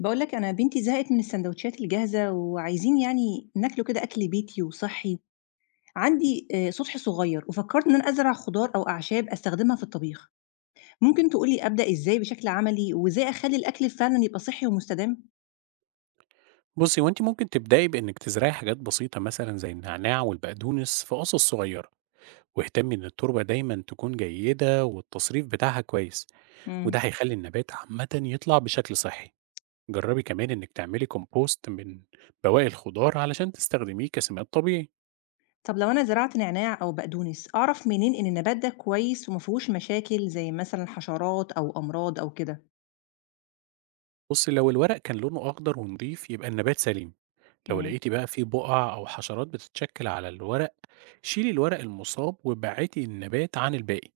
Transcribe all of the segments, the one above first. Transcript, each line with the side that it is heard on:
left: باقول لك أنا بنتي زهقت من السندوتشات الجاهزة وعايزين يعني ناكله كده أكل بيتي وصحّي. عندي سطح صغير وفكّرت إن أنا أزرع خضار أو أعشاب أستخدمها في الطبيخ. ممكن تقول لي أبدأ إزاي بشكل عملي وإزاي أخلّي الأكل فعلًا يبقى صحّي ومستدام؟
right: بصي، وانت ممكن تبدأي بإنك تزرعي حاجات بسيطة مثلا زي النعناع والبقدونس في قصص صغيرة، واهتمي إن التربة دايما تكون جيدة والتصريف بتاعها كويس.
left: إمم.
right: وده هيخلي النبات عامة يطلع بشكل صحي. جربي كمان إنك تعملي كومبوست من بواقي الخضار علشان تستخدميه كسماد طبيعي.
left: طب لو أنا زرعت نعناع أو بقدونس، أعرف منين إن النبات ده كويس وما فيهوش مشاكل زي مثلًا حشرات أو أمراض أو كده؟
right: بصي، لو الورق كان لونه أخضر ونضيف يبقى النبات سليم. لو
left: إمم.
right: لقيتي بقى فيه بقع أو حشرات بتتشكل على الورق، شيلي الورق المصاب وبعتي النبات عن الباقي.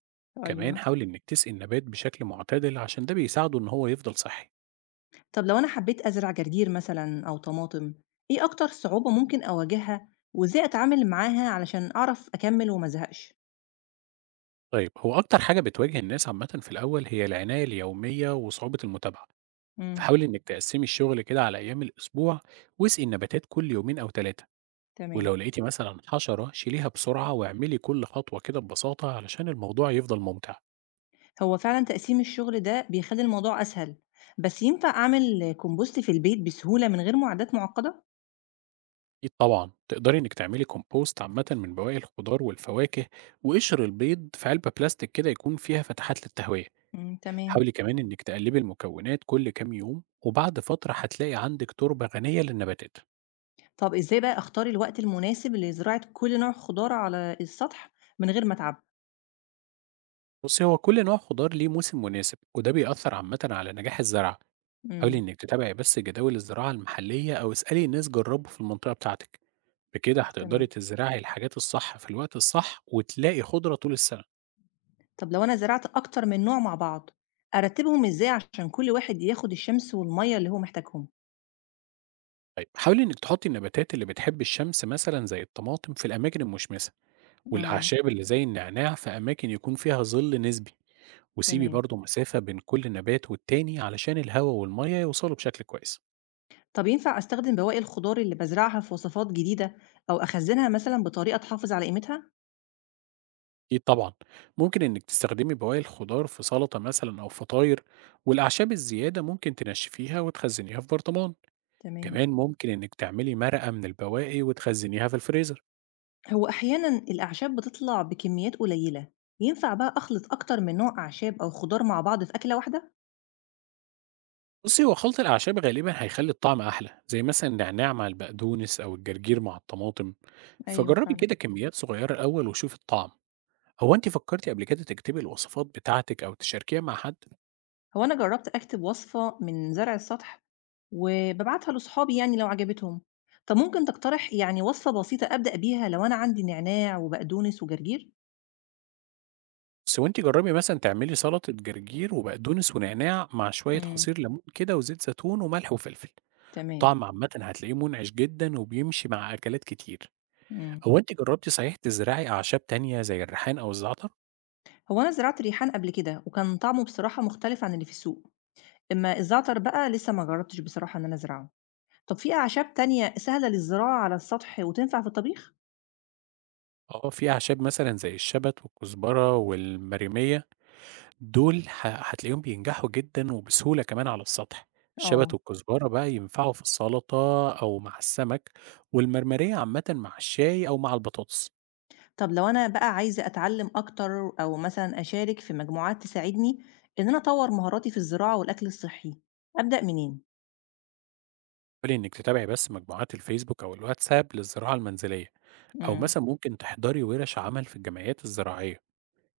right: كمان
left: أيوه.
right: حاولي انك تسقي النبات بشكل معتدل عشان ده بيساعده ان هو يفضل صحي.
left: طب لو أنا حبيت أزرع جرجير مثلًا أو طماطم، إيه أكتر صعوبة ممكن أواجهها، وإزاي أتعامل معاها علشان أعرف أكمل وما أزهقش؟
right: طيب، هو اكتر حاجه بتواجه الناس عامه في الاول هي العنايه اليوميه وصعوبه المتابعه،
left: إمم،
right: فحاولي انك تقسمي الشغل كده على ايام الاسبوع، واسقي النباتات كل يومين او ثلاثه.
left: تمام.
right: ولو لقيتي مثلا حشره شيليها بسرعه، واعملي كل خطوه كده ببساطه علشان الموضوع يفضل ممتع.
left: هو فعلًا تقسيم الشغل ده بيخلّي الموضوع أسهل، بس ينفع أعمل كومبوست في البيت بسهولة من غير معدات معقدة؟
right: أكيد طبعًا، تقدري إنِّك تعملي compost عامةً من بواقي الخضار والفواكه وقشر البيض في علبة بلاستيك كده يكون فيها فتحات للتهوية،
left: إمم، تمام.
right: حاولي كمان إنِّك تقلبي المكونات كل كام يوم، وبعد فترة هتلاقي عندِك تربة غنية للنباتات.
left: طب إزاي بقى أختار الوقت المناسب لزراعة كل نوع خضار على السطح من غير ما أتعب؟
right: بُصّي، هو كل نوع خضار ليه موسم مناسب، وده بيأثّر عامةً على نجاح الزرعة. حاولي
left: إمم،
right: إنِّك تتابعي بس جداول الزراعة المحلية أو اسألي ناس جرّبوا في المنطقة بتاعتِك، بكده هتقدري
left: تمام.
right: تزرعي الحاجات الصح في الوقت الصح وتلاقي خضرة طول السنة.
left: طب لو أنا زرعت أكتر من نوع مع بعض، أرتبهم إزاي عشان كل واحد ياخد الشمس والمية اللي هو محتاجهم؟
right: طيب، حاولي إنِك تحطي النباتات اللي بتحب الشمس مثلا زي الطماطم في الأماكن المشمسة،
left: امم.
right: والأعشاب اللي زي النعناع في أماكن يكون فيها ظل نسبي. وسيبي
left: تمام.
right: برضه مسافة بين كل نبات والتاني علشان الهواء والمية يوصلوا بشكل كويس.
left: طب ينفع أستخدم بواقي الخضار اللي بزرعها في وصفات جديدة أو أخزنها مثلا بطريقة تحافظ على قيمتها؟
right: أكيد طبعا، ممكن إنك تستخدمي بواقي الخضار في سلطة مثلا أو فطاير، والأعشاب الزيادة ممكن تنشفيها وتخزنيها في برطمان.
left: تمام.
right: كمان ممكن إنك تعملي مرقة من البواقي وتخزنيها في الفريزر.
left: هو أحيانا الأعشاب بتطلع بكميات قليلة، ينفع بقى أخلط أكتر من نوع أعشاب أو خضار مع بعض في أكلة واحدة؟
right: بُصّي، هو خلْط الأعشاب غالبًا هيخلّي الطعم أحلى، زي مثلًا النعناع مع البقدونس أو الجرجير مع الطماطم،
left: ايوه
right: فجرّبي
left: فعلا.
right: كده كميات صغيّرة الأول وشوفي الطعم. هو أنتِ فكّرتِ قبل كده تكتبي الوصفات بتاعتِك أو تشاركيها مع حد؟
left: هو أنا جرّبت أكتب وصفة من زرع السطح، وبابعتها لصحابي يعني لو عجبتهم، طب ممكن تقترح يعني وصفة بسيطة أبدأ بيها لو أنا عندي نعناع وبقدونس وجرجير؟
right: بس هو أنتِ جرّبي مثلًا تعملي سلطة جرجير وبقدونس ونعناع مع شوية
left: امم،
right: عصير ليمون كده وزيت زيتون وملح وفلفل،
left: تمام،
right: الطعم عامةً هتلاقيه منعش جدًا وبيمشي مع أكلات كتير.
left: امم.
right: هو أنتِ جرّبتِ صحيح تزرعي أعشاب تانية زي الريحان أو الزعتر؟
left: هو أنا زرعت ريحان قبل كده، وكان طعمه بصراحة مختلف عن اللي في السوق، أمّا الزعتر بقى لسه ما جرّبتش بصراحة إن أنا أزرعه. طب في أعشاب تانية سهلة للزراعة على السطح وتنفع في الطبيخ؟
right: آه، في أعشاب مثلًا زي الشبت والكزبرة والمريمية دول هتلاقيهم بينجحوا جدًا وبسهولة كمان على السطح. الشبت
left: آه.
right: والكزبرة بقى ينفعوا في السلطة أو مع السمك، والمرمرية عامةً مع الشاي أو مع البطاطس.
left: طب لو أنا بقى عايزة أتعلم أكتر أو مثلًا أشارك في مجموعات تساعدني إن أنا أطوّر مهاراتي في الزراعة والأكل الصحّي، أبدأ منين؟
right: حاولي إنِّك تتابعي بس مجموعات الفيسبوك أو الواتساب للزراعة المنزلية، أو
left: امم.
right: مثلًا ممكن تحضري ورش عمل في الجمعيات الزراعية.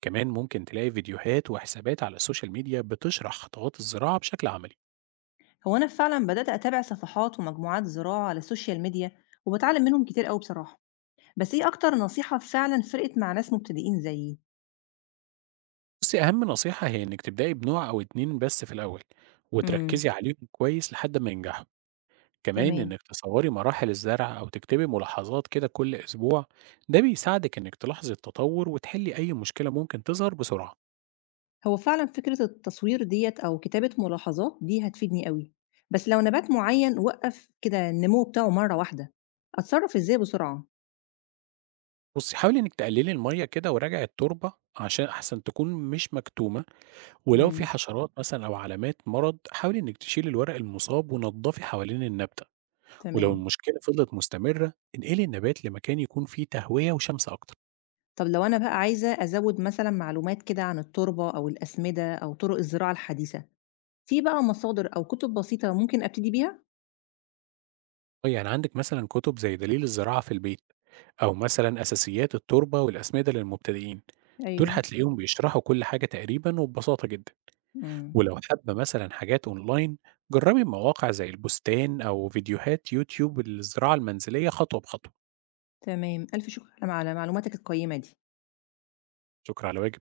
right: كمان ممكن تلاقي فيديوهات وحسابات على السوشيال ميديا بتشرح خطوات الزراعة بشكل عملي.
left: هو أنا فعلًا بدأت أتابع صفحات ومجموعات زراعة على السوشيال ميديا وباتعلم منهم كتير أوي بصراحة، بس إيه أكتر نصيحة فعلًا فرقت مع ناس مبتدئين زيي؟
right: بُصّي، أهم نصيحة هي إنِّك تبدئي بنوع أو 2 بس في الأول،
left: امم.
right: وتركّزي عليهم كويس لحد ما ينجحوا. كمان
left: تمام.
right: إنِّك تصوّري مراحل الزرع أو تكتبي ملاحظات كده كل أسبوع، ده بيساعدِك إنِّك تلاحظي التطور وتحلّي أي مشكلة ممكن تظهر بسرعة.
left: هو فعلًا فكرة التصوير ديّة أو كتابة ملاحظات دي هتفيدني أوي، بس لو نبات معيّن وقّف كده النمو بتاعه مرّة واحدة، أتصرّف إزاي بسرعة؟
right: بُصّي، حاولي إنِّك تقلّلي المَيّة كده وراجعي التربة عشان أحسن تكون مش مكتومة، ولو في
left: امم.
right: حشرات مثلًا أو علامات مرض، حاولي إنِّك تشيلي الورق المصاب ونضّفي حوالين النبتة. ولو
left: تمام.
right: المشكلة فضلت مستمرة، انقلي النبات لمكان يكون فيه تهوية وشمس أكتر.
left: طب لو أنا بقى عايزة أزوّد مثلًا معلومات كده عن التربة أو الأسمدة أو طُرق الزراعة الحديثة، في بقى مصادر أو كُتب بسيطة ممكن أبتدي بيها؟
right: آه، يعني عندك مثلا كتب زي دليل الزراعة في البيت، أو مثلا أساسيات التربة والأسمدة للمبتدئين، دول
left: أيوه.
right: هتلاقيهم بيشرحوا كل حاجة تقريبا وببساطة جدا.
left: إمم،
right: ولو حابة مثلا حاجات أونلاين، جربي مواقع زي البستان أو فيديوهات يوتيوب للزراعة المنزلية خطوة بخطوة.
left: تمام، ألف شكر على معلوماتك القيّمة دي.
right: شكرا، على واجب.